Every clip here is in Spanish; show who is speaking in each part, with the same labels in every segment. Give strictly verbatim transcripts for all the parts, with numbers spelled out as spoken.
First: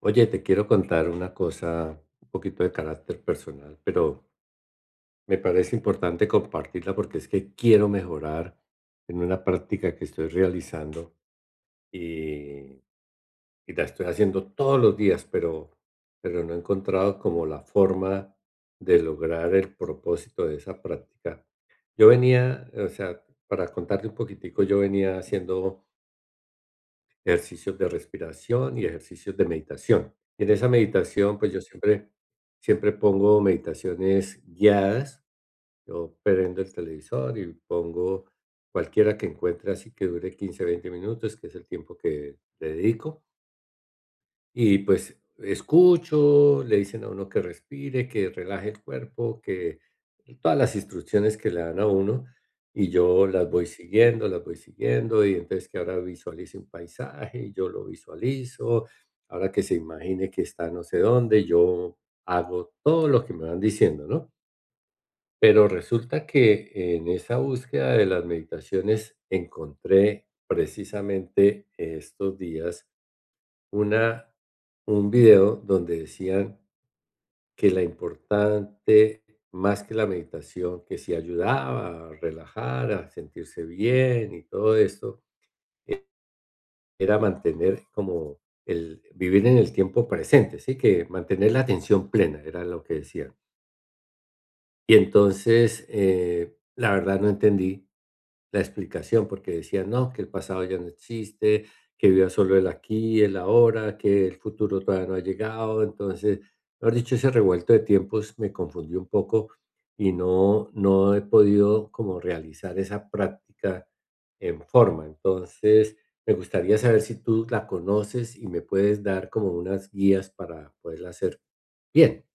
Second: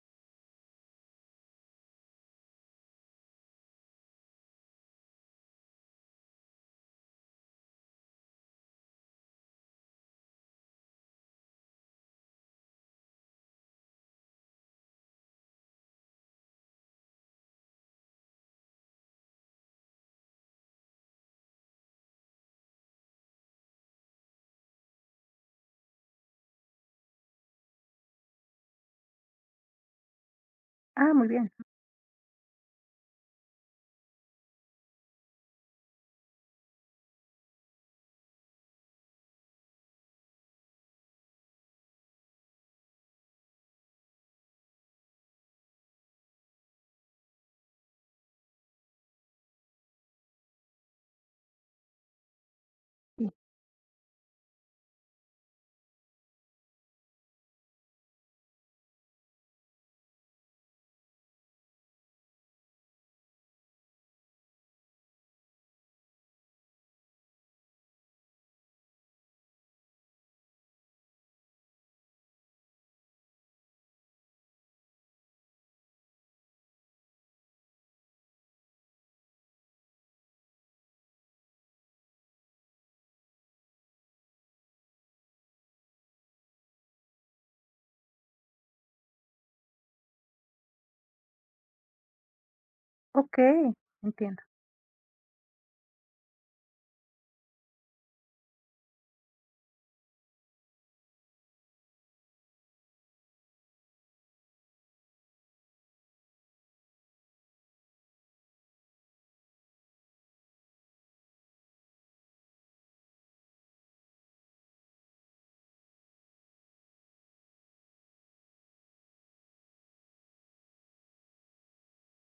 Speaker 1: Oye, te quiero contar una cosa, un poquito de carácter personal, pero me parece importante compartirla porque es que quiero mejorar en una práctica que estoy realizando y, y la estoy haciendo todos los días, pero, pero no he encontrado como la forma de lograr el propósito de esa práctica. Yo venía, o sea, para contarte un poquitico, yo venía haciendo ejercicios de respiración y ejercicios de meditación. Y en esa
Speaker 2: Ah, muy
Speaker 1: meditación, pues
Speaker 2: bien,
Speaker 1: yo siempre siempre pongo meditaciones guiadas. Yo prendo el televisor y pongo cualquiera que encuentre así que dure quince, veinte minutos, que es el tiempo que le dedico. Y pues escucho, le dicen a uno que respire, que relaje el cuerpo, que todas las instrucciones que le dan a uno y yo
Speaker 2: sí.
Speaker 1: las voy siguiendo, las voy siguiendo. Y entonces que ahora visualice un paisaje y yo lo visualizo, ahora que se imagine que está no sé dónde, yo hago todo lo que me van diciendo, ¿no? Pero resulta que en esa búsqueda de las meditaciones encontré precisamente estos días una un video donde decían que la importante, más que la meditación, que si ayudaba a relajar, a sentirse bien y todo esto, era mantener como el vivir en el tiempo presente, ¿sí? Que mantener la atención plena, era lo que decían.
Speaker 2: Okey, entiendo.
Speaker 1: Y entonces, eh, la verdad no entendí la explicación, porque decían no, que el pasado ya no existe, que viva solo el aquí, el ahora, que el futuro todavía no ha llegado. Entonces, mejor dicho, ese revuelto de tiempos me confundió un poco y no, no he podido como realizar esa práctica en forma. Entonces, me gustaría saber si tú la conoces y me puedes dar como unas guías para poderla hacer bien.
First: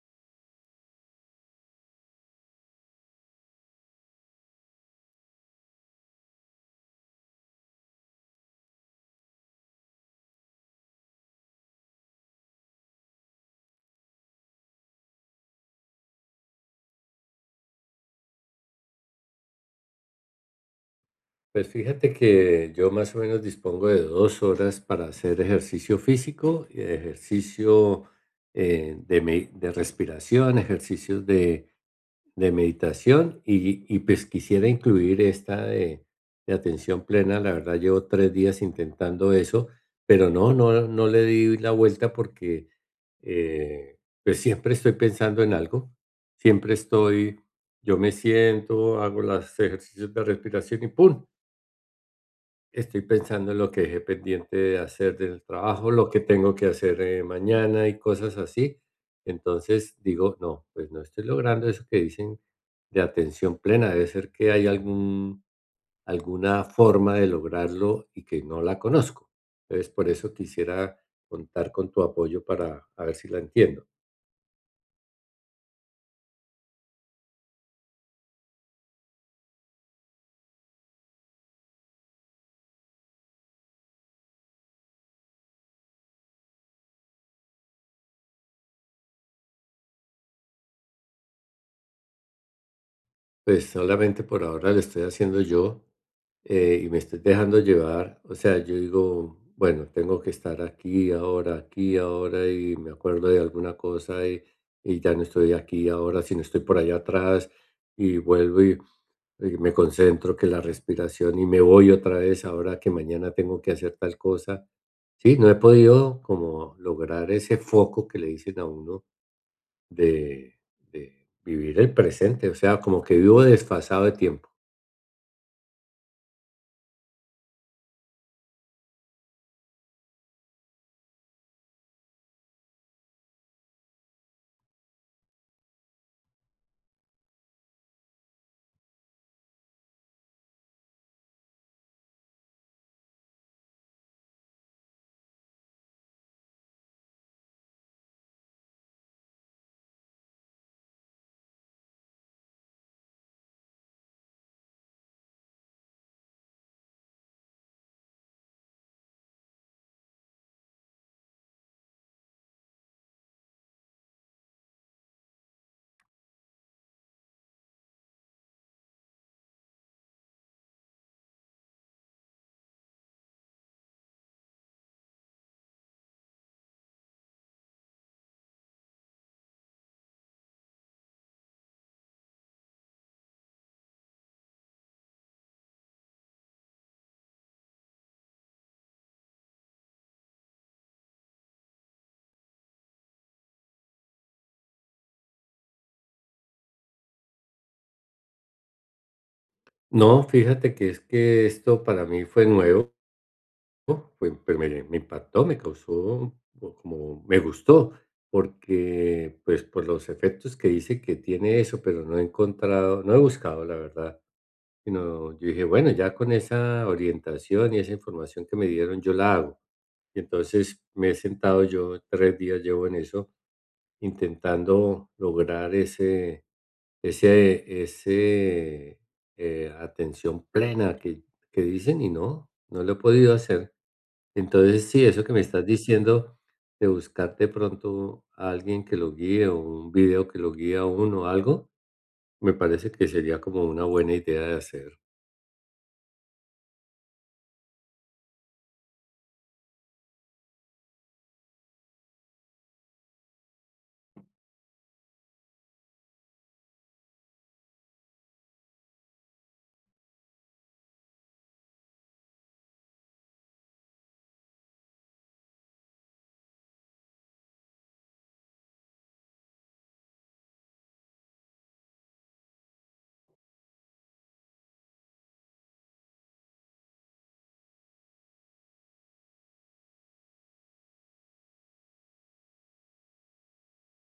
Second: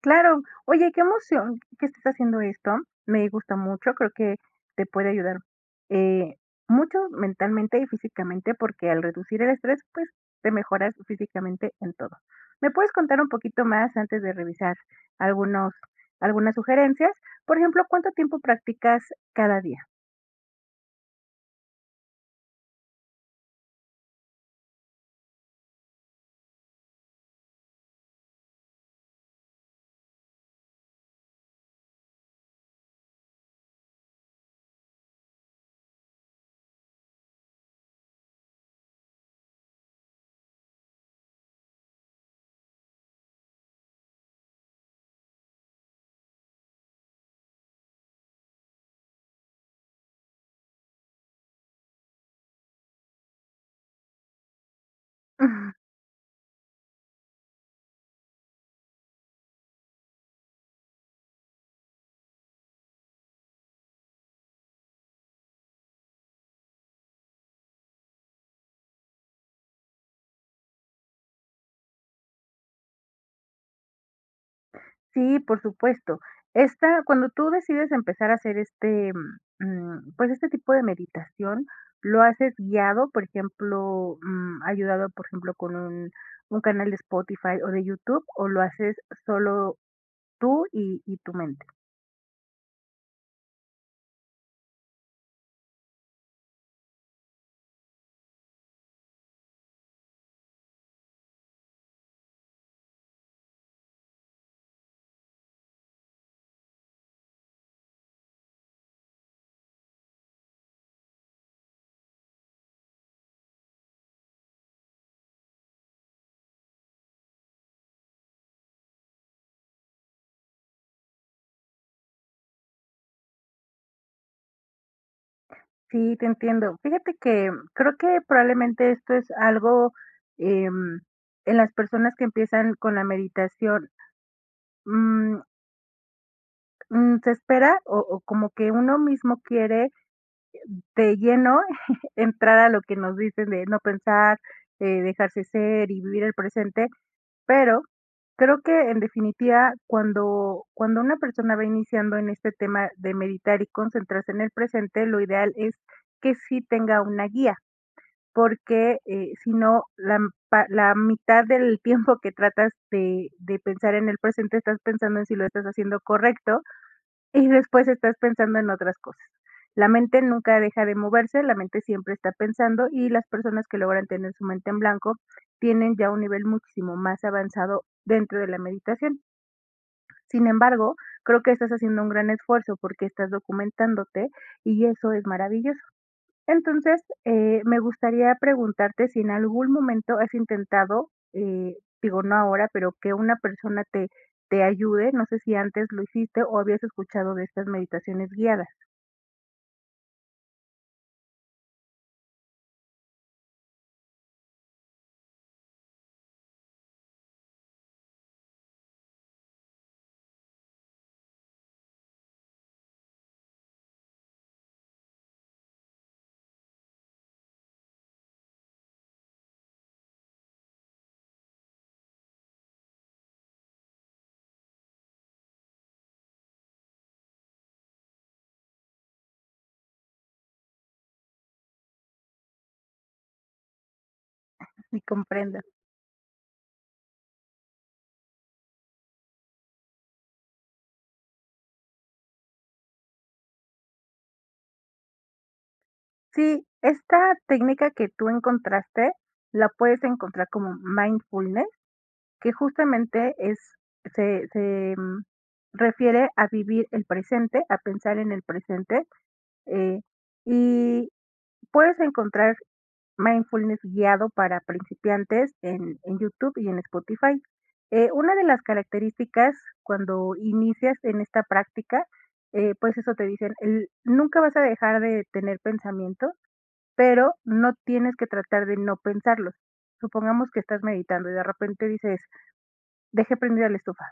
Speaker 2: Claro. Oye, qué emoción que estés haciendo esto. Me gusta mucho, creo que te puede ayudar, eh, mucho mentalmente y físicamente, porque al reducir el estrés, pues, te mejoras físicamente en todo. ¿Me puedes contar un poquito más antes de revisar algunos algunas sugerencias? Por ejemplo, ¿cuánto tiempo practicas cada día?
Speaker 1: Pues fíjate que yo más o menos dispongo de dos horas para hacer ejercicio físico, eh, ejercicio eh, de, me- de respiración, ejercicios de, de meditación y, y pues quisiera incluir esta de, de atención plena. La verdad llevo tres días intentando eso, pero no, no, no le di la vuelta porque eh, pues siempre estoy pensando en algo, siempre estoy, yo me siento, hago los ejercicios de respiración y ¡pum! Estoy pensando en lo que dejé pendiente de hacer del trabajo, lo que tengo que hacer, eh, mañana y cosas así. Entonces digo, no, pues no estoy logrando eso que dicen de atención plena. Debe ser que hay algún, alguna forma de lograrlo y que no la conozco. Entonces por eso quisiera contar con tu apoyo para a ver si la entiendo.
Speaker 2: Sí, por supuesto. Esta cuando tú decides empezar a hacer este, mm, pues, este tipo de meditación, ¿lo haces guiado? Por ejemplo, mm, ayudado, por ejemplo, con un un canal de Spotify o de YouTube, ¿o lo haces solo tú y y tu mente?
Speaker 1: Pues solamente por ahora lo estoy haciendo yo, eh, y me estoy dejando llevar. O sea, yo digo, bueno, tengo que estar aquí, ahora, aquí, ahora, y me acuerdo de alguna cosa y, y ya no estoy aquí, ahora, sino estoy por allá atrás y vuelvo y, y me concentro que la respiración y me voy otra vez ahora que mañana tengo que hacer tal cosa. Sí, no he podido como lograr ese foco que le dicen a uno de, de vivir el presente, o sea, como que vivo desfasado de tiempo.
Speaker 2: Sí, te entiendo. Fíjate que creo que probablemente esto es algo, em, en las personas que empiezan con la meditación, mm, mm, se espera o o como que uno mismo quiere de lleno entrar a lo que nos dicen de no pensar, eh, dejarse ser y vivir el presente, pero creo que en definitiva, cuando, cuando una persona va iniciando en este tema de meditar y concentrarse en el presente, lo ideal es que sí tenga una guía, porque eh, si no, la, m- pa- la mitad del tiempo que tratas de, de pensar en el presente, estás pensando en si lo estás haciendo correcto y después estás pensando en otras cosas. La mente nunca deja de moverse, la mente siempre está pensando y las personas que logran tener su mente en blanco tienen ya un nivel muchísimo más avanzado dentro de la meditación. Sin embargo, creo que estás haciendo un gran esfuerzo porque estás documentándote y eso es maravilloso. Entonces, eh, me gustaría preguntarte si en algún momento has intentado, eh, digo, no ahora, pero que una persona te, te ayude. No sé si antes lo hiciste o habías escuchado de estas meditaciones guiadas
Speaker 1: No, fíjate que es que esto para mí fue nuevo. Oh, fue pues, me me impactó, me causó o como me gustó, porque, pues, por los efectos que dice que tiene eso, pero no he encontrado no he buscado, la verdad, sino yo dije: "Bueno, ya con esa orientación y esa información que me dieron, yo la hago". Y entonces me he sentado yo, tres días llevo en eso, intentando lograr ese ese ese, eh, atención plena que que dicen y no, no lo he podido hacer. Entonces,
Speaker 2: y
Speaker 1: sí, eso que me estás
Speaker 2: comprendas.
Speaker 1: diciendo de buscar de pronto a alguien que lo guíe o un video que lo guíe a uno o algo, me parece que sería como una buena idea de hacer.
Speaker 2: Sí, esta técnica que tú encontraste la puedes encontrar como mindfulness, que justamente es, se, se mm, refiere a vivir el presente, a pensar en el presente. eh, y puedes encontrar mindfulness guiado para principiantes en, en YouTube y en Spotify. Eh, una de las características cuando inicias en esta práctica, eh, pues eso te dicen, el- nunca vas a dejar de tener pensamientos, pero no tienes que tratar de no pensarlos. Supongamos que estás meditando y de repente dices, dejé prendida la estufa.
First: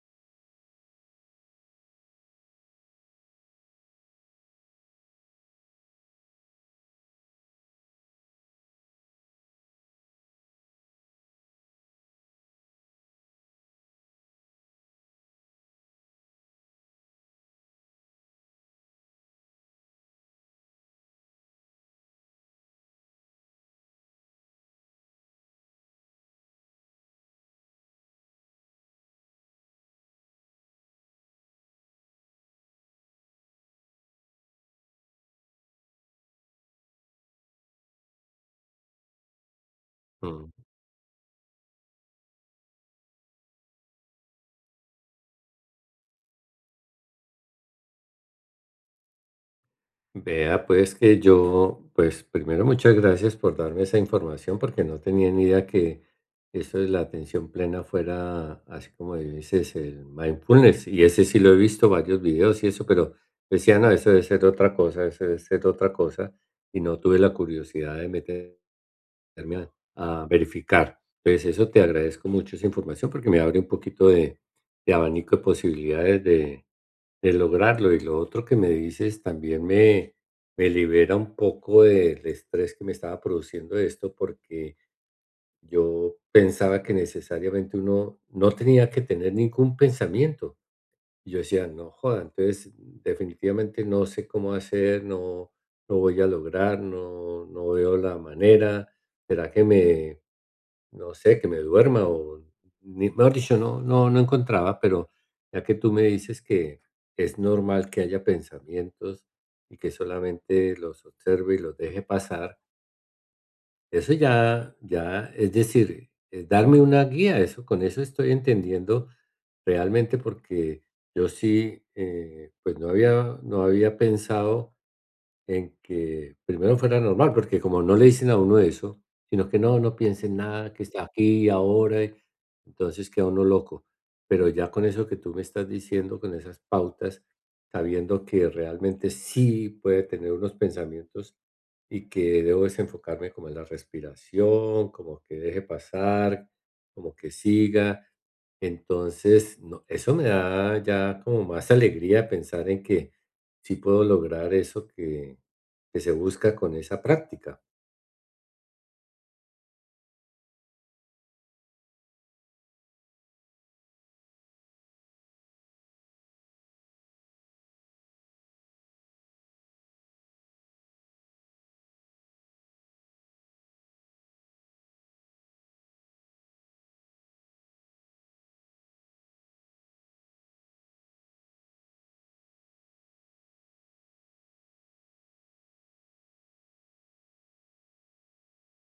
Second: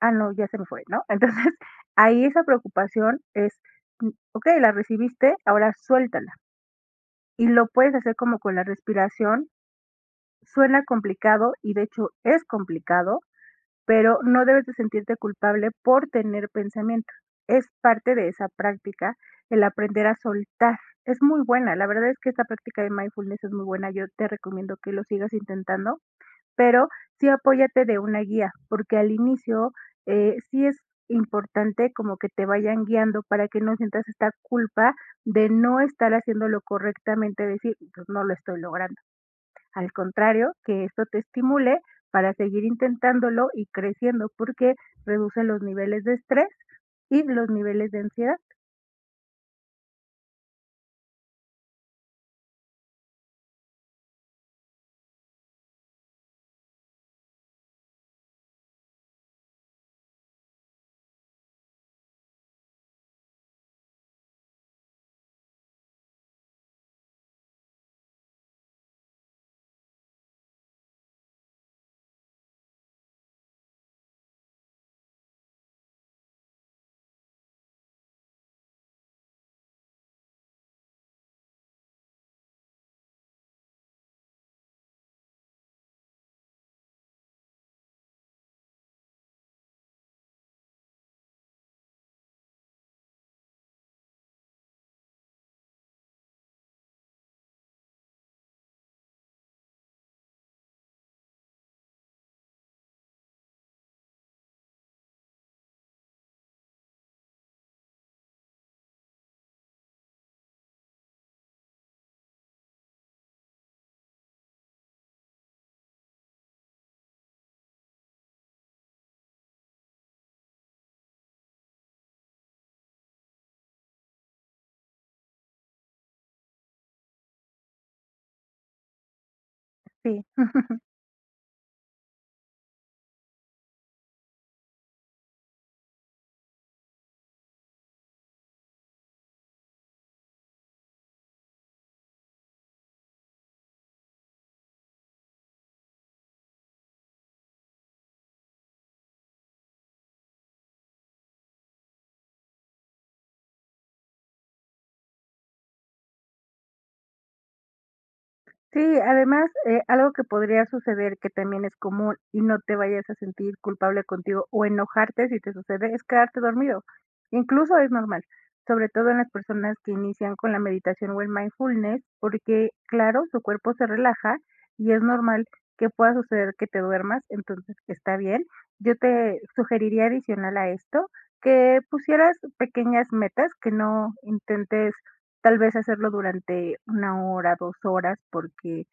Speaker 2: Ah, no, ya se me fue, ¿no? Entonces, ahí esa preocupación es, mm, ok, la recibiste, ahora suéltala. Y lo puedes hacer como con la respiración, suena complicado y de hecho es complicado, pero no debes de sentirte culpable por tener pensamientos. Es parte de esa práctica el aprender a soltar. Es muy buena, la verdad es que esta práctica de mindfulness es muy buena, yo te recomiendo que lo sigas intentando, pero sí apóyate de una guía, porque al inicio eh, sí es importante como que te vayan guiando para que no sientas esta culpa de no estar haciéndolo correctamente, decir, pues no lo estoy logrando. Al
Speaker 1: Mm.
Speaker 2: contrario, que esto te estimule para seguir intentándolo y creciendo, porque reduce los niveles de estrés y los niveles de ansiedad.
Speaker 1: Vea, pues que yo, pues primero muchas gracias por darme esa información porque no tenía ni idea que eso de la atención plena fuera así como dices el mindfulness y ese sí lo he visto varios videos y eso, pero decía, no, eso debe ser otra cosa, eso debe ser otra cosa y no tuve la curiosidad de meter a a verificar. Entonces, eso te agradezco mucho esa información porque me abre un poquito de, de abanico de posibilidades de, de lograrlo. Y lo otro que me dices también me, me libera un poco del estrés que me estaba produciendo esto porque yo pensaba que necesariamente uno no tenía que tener ningún pensamiento. Y yo decía, no joda, entonces definitivamente no sé cómo hacer, no, no voy a lograr, no, no veo la manera. ¿Será que me, no sé, que me duerma? O, ni- mejor dicho, no, no, no encontraba, pero ya que tú me dices que es normal que haya pensamientos y que solamente los observe y los deje pasar, eso ya ya, es decir, eh, darme una guía, eso con eso estoy entendiendo realmente porque yo sí, eh, pues no había no había pensado en que primero fuera normal, porque como no le dicen a uno eso, sino que no, no
Speaker 2: Sí.
Speaker 1: piense en nada, que está aquí y ahora, y entonces queda uno loco. Pero ya con eso que tú me estás diciendo, con esas pautas, sabiendo que realmente sí puede tener unos pensamientos y que debo desenfocarme como en la respiración, como que deje pasar, como que siga. Entonces, no, eso me da ya como más alegría pensar en que sí puedo lograr eso que, que se busca con esa práctica.
Speaker 2: Sí, además, eh, algo que podría suceder, que también es común, y no te vayas a sentir culpable contigo o enojarte si te sucede, es quedarte dormido. Incluso es normal, sobre todo en las personas que inician con la meditación o el mindfulness, porque claro, su cuerpo se relaja y es normal que pueda suceder que te duermas, entonces está bien. Yo te sugeriría adicional a esto que pusieras pequeñas metas, que no intentes tal vez hacerlo durante una hora, dos horas, porque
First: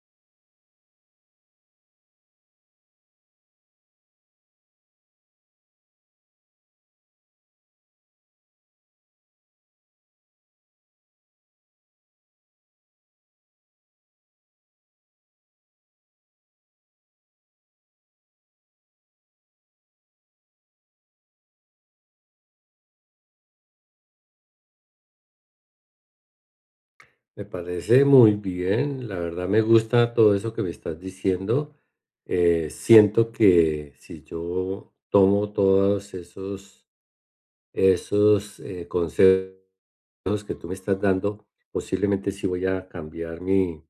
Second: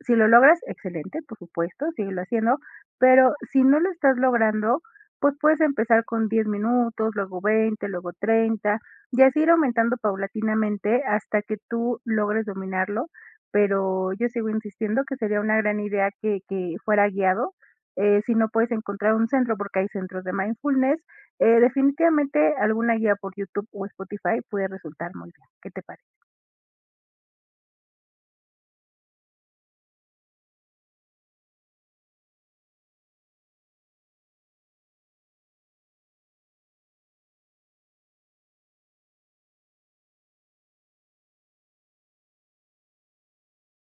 Speaker 2: si lo logras, excelente, por supuesto, síguelo haciendo, pero si no lo estás logrando, pues puedes empezar con diez minutos, luego veinte, luego treinta, y así ir aumentando paulatinamente hasta que tú logres dominarlo, pero yo sigo insistiendo que sería una gran idea que que fuera guiado, eh, si no puedes encontrar un centro, porque hay centros de mindfulness, eh, definitivamente alguna guía por YouTube o Spotify puede resultar muy bien, ¿qué te parece?
Speaker 1: Me parece muy bien, la verdad me gusta todo eso que me estás diciendo. Eh, siento que si yo tomo todos esos, esos eh, consejos que tú me estás dando, posiblemente sí voy a cambiar mi,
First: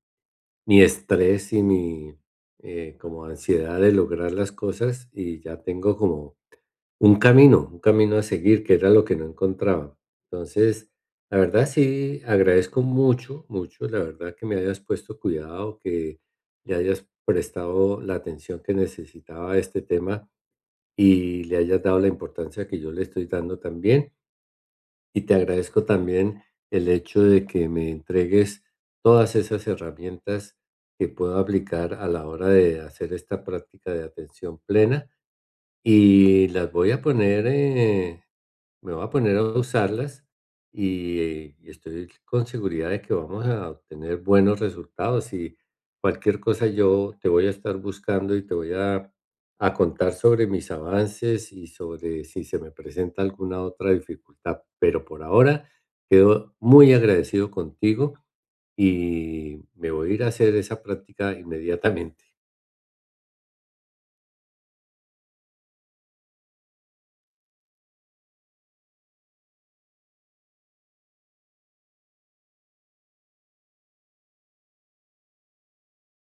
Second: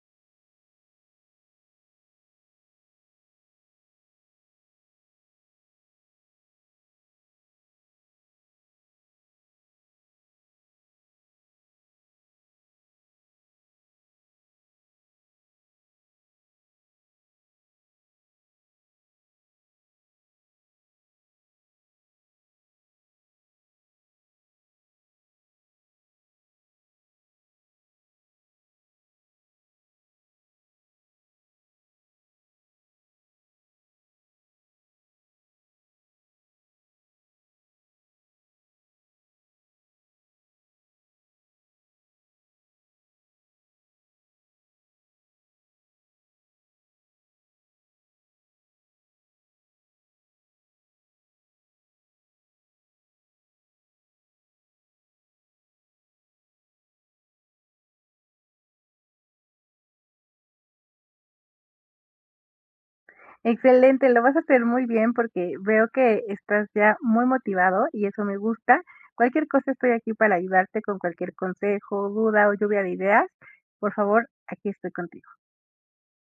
Speaker 1: mi estrés y mi eh, como ansiedad de lograr las cosas y ya tengo como un camino, un camino a seguir, que era lo que no encontraba. Entonces, la verdad sí, agradezco mucho, mucho, la verdad que me hayas puesto cuidado, que le hayas prestado la atención que necesitaba a este tema y le hayas dado la importancia que yo le estoy dando también. Y te agradezco también el hecho de que me entregues todas esas herramientas que puedo aplicar a la hora de hacer esta práctica de atención plena y las voy a poner eh, me voy a poner a usarlas y, y estoy con seguridad de que vamos a obtener buenos resultados. Y cualquier cosa yo te voy a estar buscando y te voy a, a contar sobre mis avances y sobre si se me presenta alguna otra dificultad. Pero por ahora quedo muy agradecido contigo y me voy a ir a hacer esa práctica inmediatamente.
Speaker 2: Excelente, lo vas a hacer muy bien porque veo que estás ya muy motivado y eso me gusta. Cualquier cosa estoy aquí para ayudarte con cualquier consejo, duda o lluvia de ideas. Por favor, aquí estoy contigo.